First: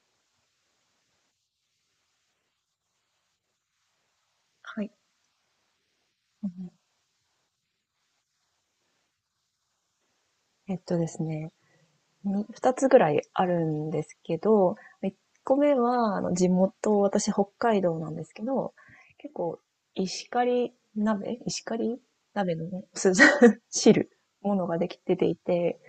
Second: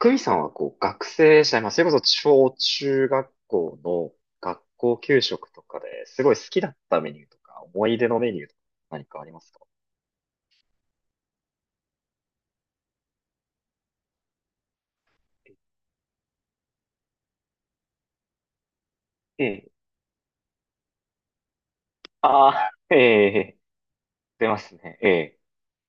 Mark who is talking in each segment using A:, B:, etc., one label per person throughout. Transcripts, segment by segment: A: クミさんは学生時代、まあ、それこそ小中学校の学
B: はい。
A: 校給食とかですごい好
B: う
A: きだ
B: ん、
A: ったメニューとか、思い出のメニューとか何かありますか？
B: えっとですね、二つぐらいあるんですけど、一個目は、地元、私北海道なんですけど、結
A: え
B: 構、
A: え。
B: 石狩
A: あ
B: 鍋の
A: あ、
B: ね、
A: ええ、
B: 汁、
A: 出
B: も
A: ま
B: の
A: す
B: ができ
A: ね。え
B: ててい
A: え、
B: て、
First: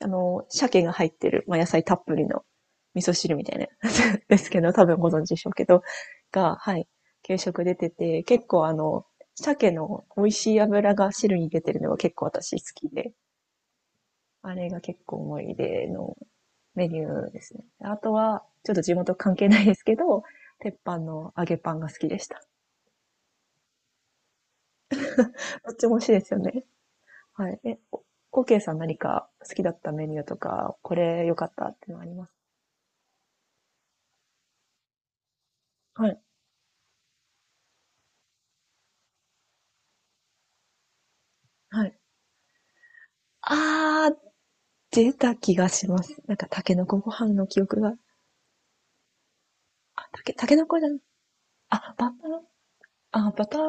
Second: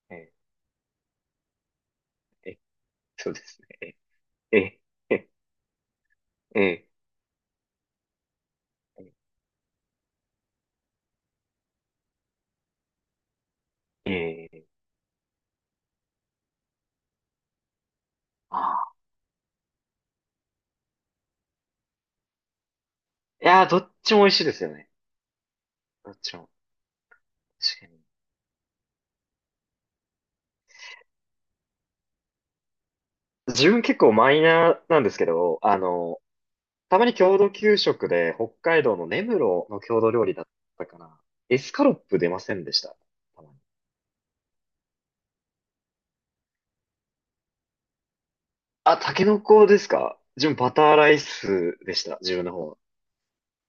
A: え
B: 鮭が入ってる、まあ、野菜たっぷりの
A: え、
B: 味噌
A: そう
B: 汁み
A: で
B: たい
A: す
B: な、
A: ね。
B: です
A: え
B: けど、
A: え、
B: 多分ご
A: え
B: 存
A: え、
B: 知でしょうけど、が、
A: え
B: はい、
A: え、
B: 給食出てて、結構鮭の美味しい油が汁に出てるのが結構私好きで、
A: ええ、
B: あ
A: え
B: れ
A: え、
B: が結構思い出のメニューですね。あとは、
A: あ
B: ちょっと地
A: あ。
B: 元関係ないですけど、鉄板の揚げパンが好きでした。
A: いやー、どっちも美味しいですよね。
B: どっちも美味しい
A: どっ
B: です
A: ち
B: よ
A: も。
B: ね。はい。
A: 確かに。
B: オーケーさん、何か好きだったメニューとか、これ良かったっていうのあります？
A: 自分結構マイナーなんですけど、
B: はい。
A: たまに郷土給食で北海道の根室の郷土料理だったかな。エスカ
B: は
A: ロッ
B: い。
A: プ出ませんでした？たまに。
B: あー、出た気がします。なんか、タケノコご飯の記憶が。
A: あ、タケノコですか？
B: タ
A: 自
B: ケ
A: 分
B: ノ
A: バ
B: コじゃ
A: タ
B: な
A: ー
B: い。
A: ライス
B: あ、
A: でし
B: バタ
A: た。
B: ー、
A: 自分の方は。
B: バター、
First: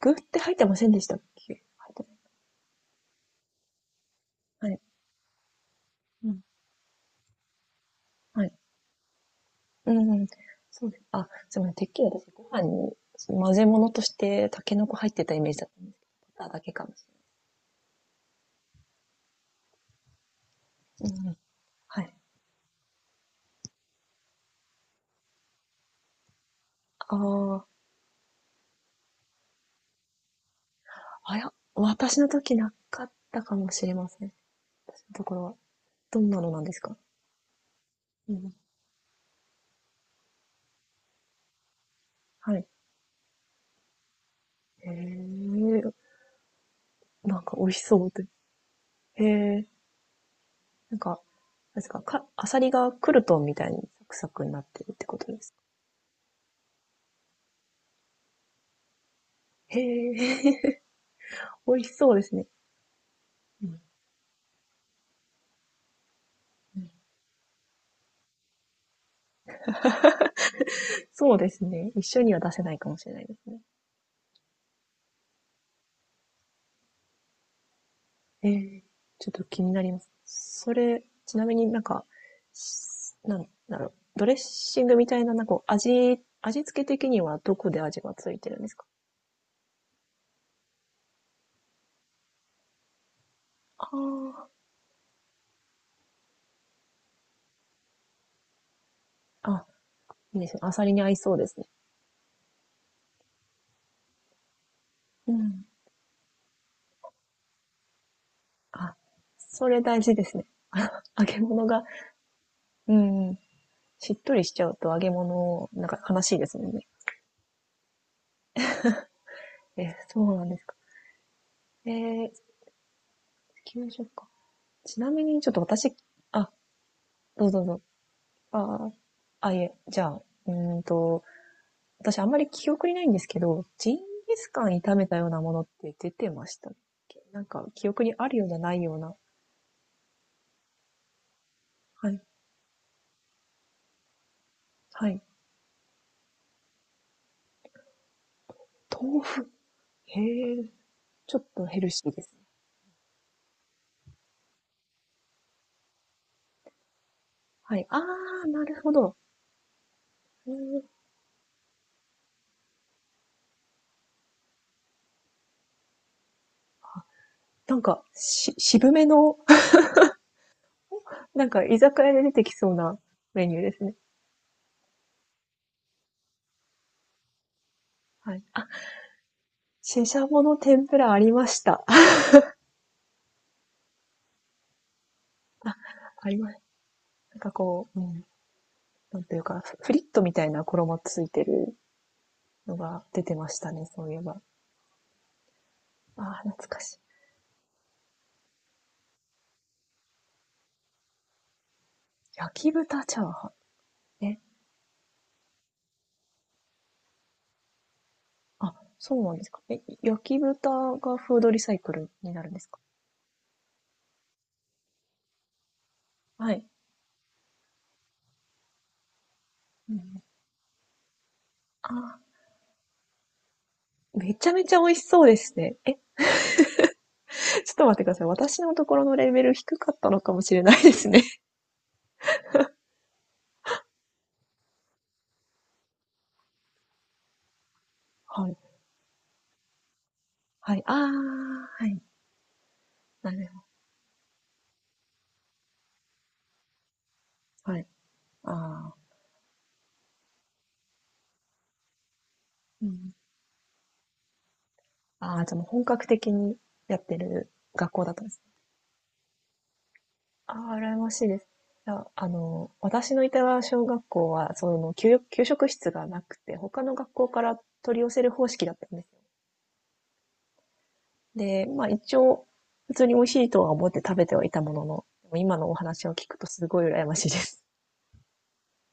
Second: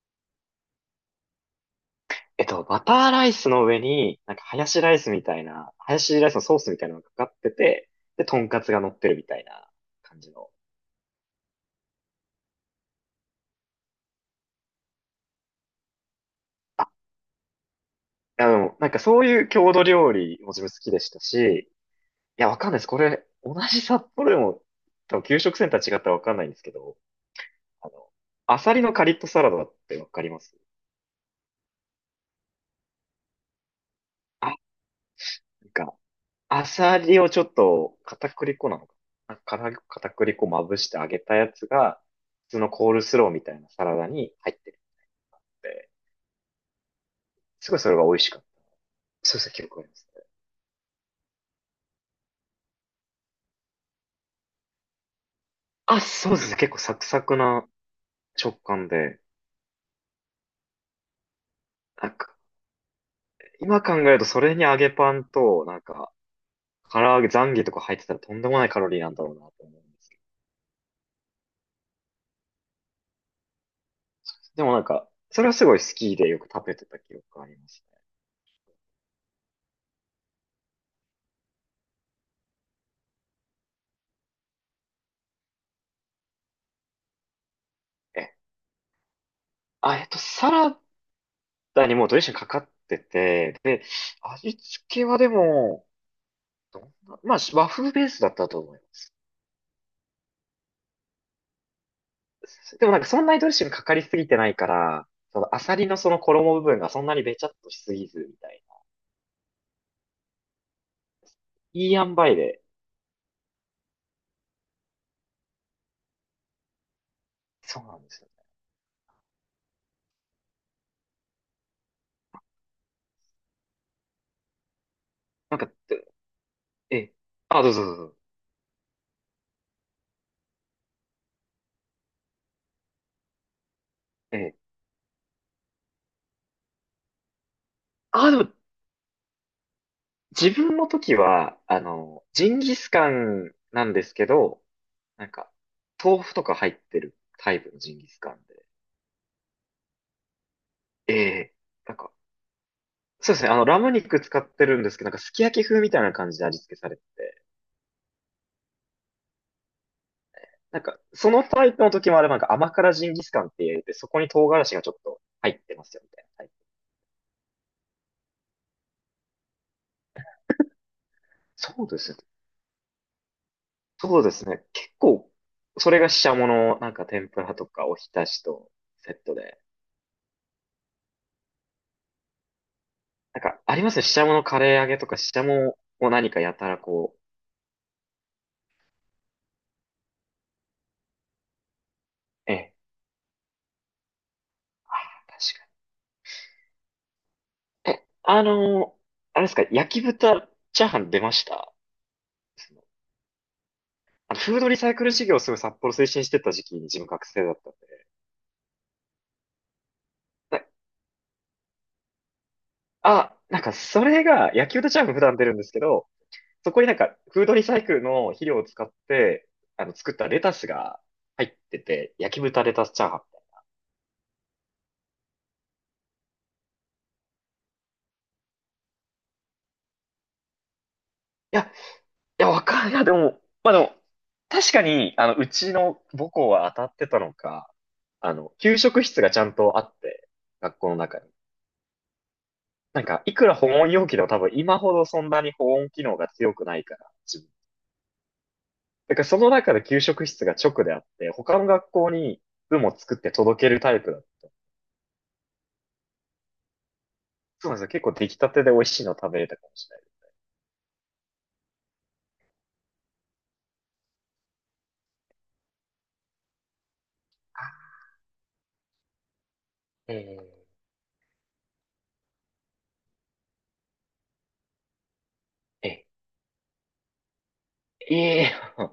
B: 具って入ってませんでしたっけ？入って
A: バターライスの上に、なんかハヤ
B: ない。はい。
A: シライスみたいな、ハヤシ
B: う
A: ライス
B: ん。
A: のソースみたいなのがかかってて、で、ト
B: は
A: ン
B: い。
A: カツが乗ってるみたいな
B: うん
A: 感
B: うん。
A: じの。
B: そうです。あ、すみません。てっきり私、ご飯に、その混ぜ物として、タケノコ入ってたイメージだったんですけど、バターだけか
A: あ、
B: もし
A: なんかそういう郷土料理も自分好きで
B: れ
A: し
B: ない。
A: た
B: うんうん。
A: し、
B: はい。
A: いや、わかんないです。これ、同じ札幌でも、多分給食センター違ったらわかんないんですけど、
B: ああ、
A: あの、アサリのカリッとサラダってわかります？
B: 私の時なかったかもしれません。
A: あ、
B: 私のところは。
A: なんか、
B: どんなのなん
A: ア
B: ですか？
A: サリをちょっと片
B: うん。
A: 栗粉なのかなから片栗粉まぶして揚げたやつが、普
B: は
A: 通
B: い。
A: のコールスローみたいなサラダに入ってる
B: へ
A: の
B: え、
A: で、
B: なんか美
A: す
B: 味し
A: ごいそれ
B: そ
A: が
B: う
A: 美味
B: で。
A: しかった。
B: へ
A: そうですね、記
B: え、
A: 憶ありますね。
B: なんか、なんですか、か、アサリがクルトンみたいにサクサクになってるってことですか？
A: あ、そうですね、結構サクサクな食感で、
B: へえ、美味し
A: なん
B: そうです
A: か、
B: ね。うん
A: 今考えるとそれに揚げパンと、なんか、
B: うん。
A: 唐揚げ、ザンギとか入ってたらとんでもないカロリーなんだろうなと思うんですけど。
B: そうですね。一緒には出せないかもしれないですね。
A: でもなんか、それはすごい好きでよく食べてた記憶がありますね。
B: ええ、ちょっと気になります。それ、ちなみになんだろう、ドレッシングみたいな、味付け的にはどこで味が
A: え
B: つ
A: え、
B: いてるんですか？
A: あ、サラダにもうドレッシングかかってて、で、
B: あ
A: 味付けはでも、どんな、まあ、和風ベースだったと思います。
B: あ、ー、あ、いいですね。アサリに合いそうですね。
A: でもなんかそんなにドレッシングかかりすぎてないから、
B: う
A: そのア
B: ん。
A: サリのその衣部分がそんなにべちゃっとしすぎずみたいな。
B: あ、それ大事ですね。あ、揚げ物が、
A: いい塩梅で。
B: うん、しっとりしちゃうと揚げ物、なんか悲しいですもんね。
A: そうなんですよ。
B: え、そうなんですか。ええ、給食か。ちなみにちょっ
A: な
B: と
A: んか、
B: 私、あ、
A: ええ、
B: どう
A: あ、
B: ぞ
A: どう
B: どうぞ。
A: ぞどうぞ。
B: ああ、あ、いえ、じゃあ、うーんと、私あんまり記憶にないんですけど、ジンギ
A: え
B: ス
A: え。
B: カン炒めたようなものって出てましたっけ？なんか記憶にあ
A: あ、で
B: るよう
A: も、
B: なないような。
A: 自分の時は、
B: はい。
A: ジンギスカンなんですけど、
B: はい。
A: なんか、豆腐とか入ってるタイプのジンギスカンで。
B: 豆腐。へえ。
A: え
B: ちょっ
A: え。
B: とヘル
A: なん
B: シ
A: か、
B: ーですね。
A: そうですね。ラム肉使ってるんですけど、なんかすき焼き風みたいな感じで味付けされてて、
B: はい。あー、なるほど。うー
A: なん
B: ん。
A: か、そのタイプの時もあれば、なんか甘辛ジンギスカンって言って、そこに唐辛子がちょっと入ってますよ、みたいなタイプ。
B: なんか、渋めの、なんか居
A: そうで
B: 酒
A: す
B: 屋
A: ね。
B: で出てきそうなメニューですね。
A: そうですね。結構、それがししゃもの、なんか天ぷらとかおひた
B: はい。
A: し
B: あ、
A: とセットで。
B: シシャモの天ぷらありました。
A: なんか、ありますね。ししゃものカレー揚げとか、ししゃ
B: あ
A: もを
B: あ
A: 何
B: り
A: か
B: ま
A: や
B: す。
A: たらこ
B: なんかこう、うん。なんていうか、フフリットみたいな衣ついてる
A: う。ええ、
B: のが出てましたね、そういえば。
A: 確
B: ああ、懐かしい。
A: かに。え、あのーあれですか、焼き豚チャーハン出ました？
B: 焼き豚チャーハン。え、
A: フードリサイクル事業をすごい札幌推進してた時期に自分学生だったんで。
B: あ、そうなんですか。え、焼き
A: な
B: 豚がフードリサイクルになるんですか？
A: なんかそれが野球とチャーム普段出るんですけど、
B: はい。
A: そこになんかフードリサイクルの肥料を使って、
B: う
A: 作っ
B: ん、
A: たレタスが入ってて、
B: あ、
A: 焼き豚レタスチャーハン。い
B: めちゃめちゃ美味しそうですね。え、ちょっと待ってください。私のところのレベル低かったのかもしれないですね。
A: や、いや、わかんない。いや、でも、まあでも、確かに、うちの母校は当たってたのか、
B: はい。
A: 給食室がちゃんとあって、
B: は
A: 学
B: い。
A: 校
B: あ
A: の中に。
B: ー、はい。
A: なんか、
B: な
A: いく
B: る
A: ら
B: ほ
A: 保温容器でも多分今ほどそんなに保温機能が強くないから、
B: ど。はい。あー、
A: だからその中で給食室が直であって、他の学校に部
B: う
A: も
B: ん。
A: 作って届けるタイプだった。
B: ああ、じゃあもう本格的にやってる
A: そうなんですよ。
B: 学
A: 結
B: 校だ
A: 構
B: ったん
A: 出
B: で
A: 来
B: す
A: た
B: ね。
A: てで美味しいの食べれたかもしれないです。
B: ああ、羨ましいです。私のいた小学校は、その、給食室がなくて、他の学校から取り寄せる方式だったんですよ。
A: えー
B: で、まあ一応、普通に美味しいとは思って食べてはいたものの、でも今のお
A: え、
B: 話を聞くとすごい羨ましいです。
A: ええー、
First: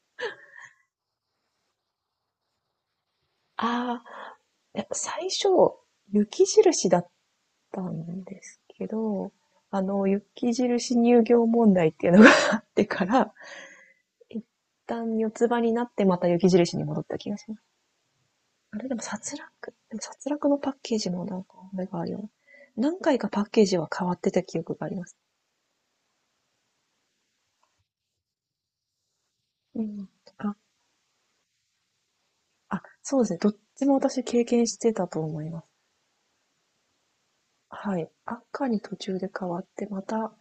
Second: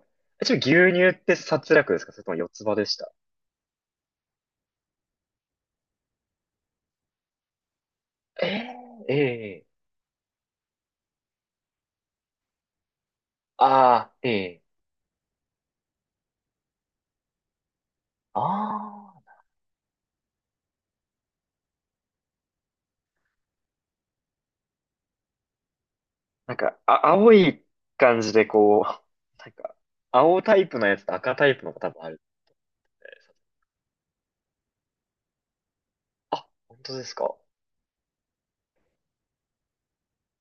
A: ちょっと牛乳って殺略ですか、それとも四つ葉でした？
B: ああ、いや最初、雪印だったんで
A: え
B: すけ
A: ええ
B: ど、
A: え、
B: あの、雪印乳業問題っていうのが あってから、
A: ああ、え
B: 一
A: え、
B: 旦四つ葉になってまた雪印に戻った気がします。あれでも
A: あ
B: 殺戮
A: あ、
B: でも、殺戮のパッケージもなんか、あれがあるよね。何回かパッケージは変わってた記憶があります。
A: なんか、あ、青い感じでこう、なんか、
B: うん。
A: 青
B: あ、
A: タイプのやつと赤タイプのが多分ある。
B: あ、そうですね。どっちも私経験してたと思います。
A: あ、本当ですか？
B: はい。赤に途中で変わって、また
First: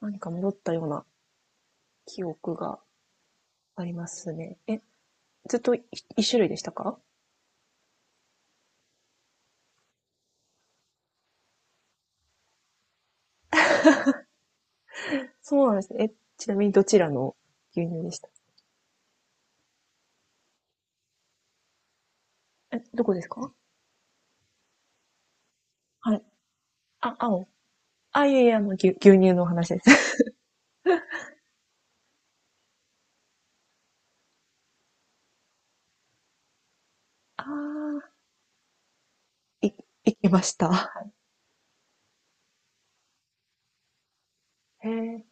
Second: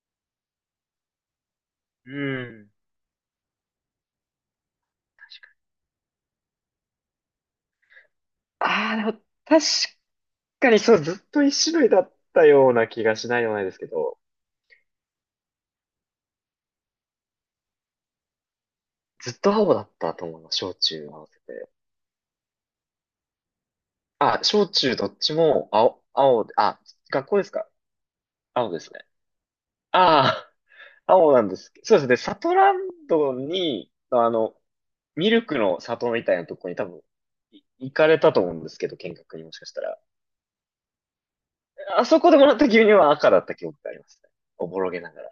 B: 何か戻ったような
A: う
B: 記憶
A: ん。
B: がありますね。え、ずっとい一種類でしたか？
A: ああ、でも確かにそう、ずっと一種類だったような気がしないでもないですけど、
B: そうなんですね。え、ちなみにどちらの牛乳でした？
A: ずっと青だったと思うの、小中合わせて。
B: え、どこですか？
A: あ、小中どっちも青、
B: はい。
A: 青で、あ、
B: あ、
A: 学校で
B: 青。
A: すか？
B: あ、いやいや、あの、
A: 青です
B: 牛
A: ね。
B: 乳の話です。
A: ああ、青なんです。そうですね、サトランドに、ミルクの里みたいなとこに多分、
B: あ
A: 行か
B: あ、
A: れたと思うんですけど、見学にもしか
B: い、
A: したら。
B: いけました。
A: あそこでもらった牛乳は赤だった記憶がありますね。おぼ
B: へ
A: ろげなが
B: え。
A: ら。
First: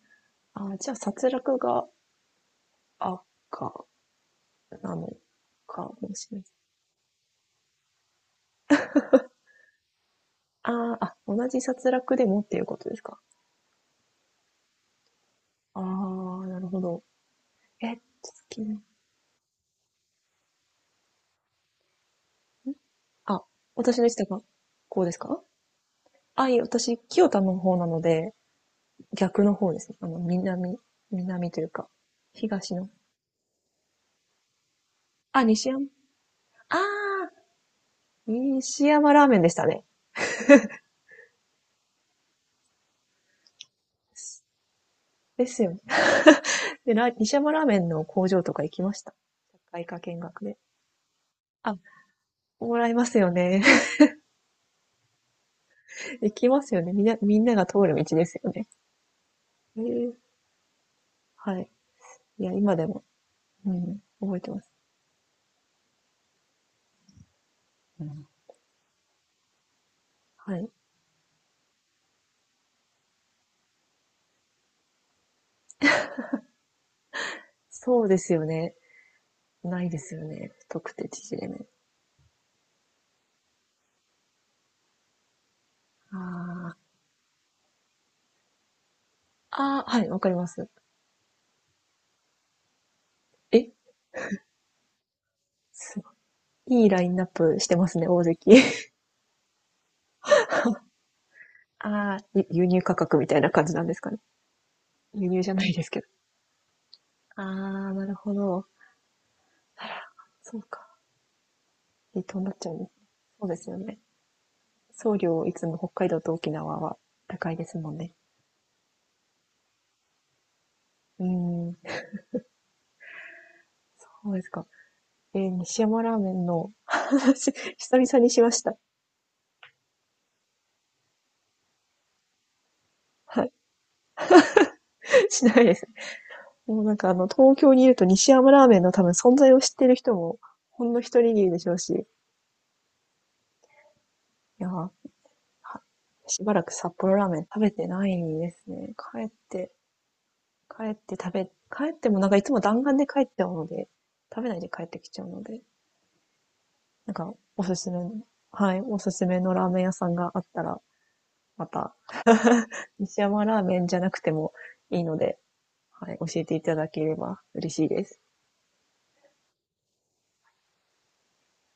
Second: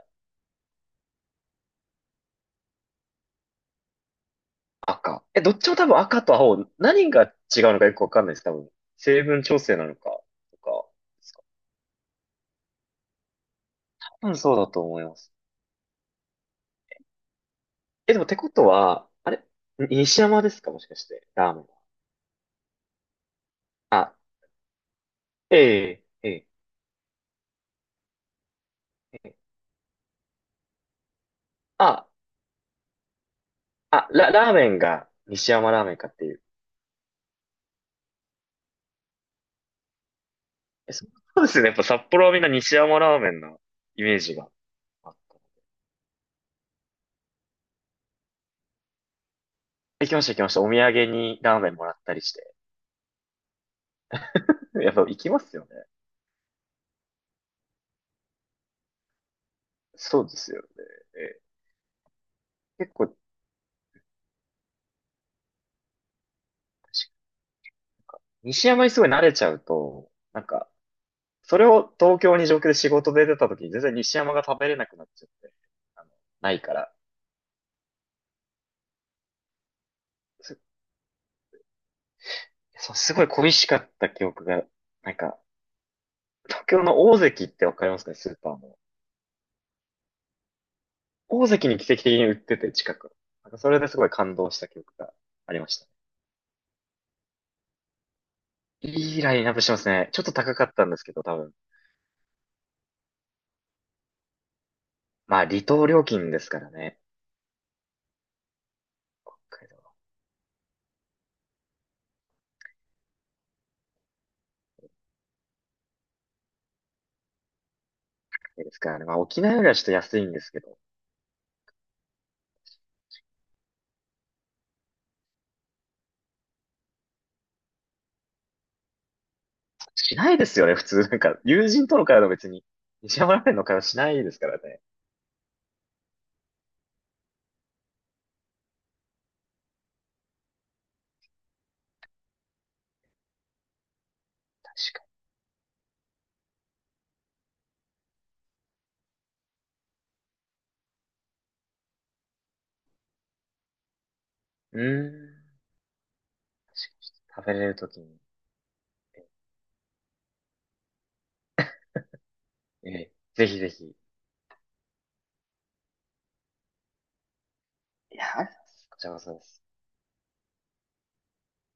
B: あ、じゃあ、殺戮が赤なの
A: 赤。どっちも
B: か
A: 多分
B: も
A: 赤
B: し
A: と
B: れない。
A: 青、何が違うのかよくわかんないです、多分。成分調整なのか、とか、
B: あー、あ、
A: ですか？
B: 同じ殺戮でもっていうことですか。
A: 多分そうだと思います。
B: ああ、なるほど。え、好
A: でもってこ
B: き
A: と
B: な。
A: は、あれ西山ですか、もしかして、ラーメンは。
B: あ、私の位
A: あ、
B: 置がこうですか？
A: ええ、ええ、
B: あ、いえ、私、清田の方なので、
A: ええ。
B: 逆の方ですね。あの、南というか、
A: あ、
B: 東の。
A: あ、ラーメンが
B: あ、
A: 西
B: 西
A: 山ラー
B: 山。
A: メンかっていう。
B: ああ、西山ラーメンでしたね。
A: そうですね。やっぱ札幌はみんな西山ラーメンのイメージがあった。
B: ですよね。で、西山ラーメンの工場とか行きました。社会科
A: 行き
B: 見
A: ました行き
B: 学
A: まし
B: で。
A: た。お土産にラーメ
B: あ、
A: ンもらったりして。
B: もらいますよね。
A: やっぱ行きますよね。
B: 行きますよね。みんな、みんなが通る道ですよね。えー、
A: そうですよね。ええ、
B: はい。いや、今で
A: 結
B: も、
A: 構、
B: うん、覚えてます。うん、
A: 西山にすごい慣れちゃうと、なん
B: は
A: か、
B: い。
A: それを東京に上京で仕事で出た時に全然西山が食べれなくなっちゃって、あの、ないから、
B: そうですよね。ないですよね。
A: す、
B: 太くて縮れ麺。
A: そうすごい恋しかった記憶が、なんか、東
B: あ、
A: 京の大関ってわかりますかね、スーパーの。
B: ああ、はい、わかります。
A: 大関に奇跡的に売ってて、近く。なんか
B: え、
A: それですごい感動した記憶がありましたね。
B: すごい。いいラインナップしてますね、大関。
A: いいラインナップしてますね。ちょっと高かったんですけど、多分。
B: ああ、輸入価格みたいな感じなんですかね。輸
A: ま
B: 入
A: あ、
B: じゃ
A: 離
B: ないで
A: 島
B: すけ
A: 料
B: ど。
A: 金ですからね。
B: ああ、なるほど。
A: 北海
B: あ
A: 道
B: ら、そうか。離島になっちゃうんですね。そうですよね。送料いつも北海道と沖縄は高いですもんね。
A: ですからね。まあ、沖縄よりはちょっと安いんですけど。
B: うーん。そうですか。えー、西山ラーメンの話、久々にしました。
A: しないですよね、普通。なんか、友人との会話の別に、西山
B: は
A: ラー
B: い。
A: メンの会話しないですからね。
B: しないです。もうなんかあの、東京にいると西山ラーメンの多分存在を知ってる人も、ほんの一握りでしょうし、いやー、は
A: 確か
B: しばらく札幌ラーメン食べてないですね。帰って食べ、帰ってもなんかいつも弾丸で帰っちゃうので、食べないで
A: に。う
B: 帰ってきちゃう
A: ー
B: の
A: ん。
B: で、なんか
A: 食べ
B: お
A: れ
B: す
A: ると
B: すめ
A: き
B: の、
A: に。
B: はい、おすすめのラーメン屋さんがあったら、また、
A: ええ、
B: 西山
A: ぜひ
B: ラー
A: ぜ
B: メ
A: ひ。
B: ン
A: い
B: じゃなくてもいいので、はい、教えていただければ嬉しいです。
A: や、こちらこそです。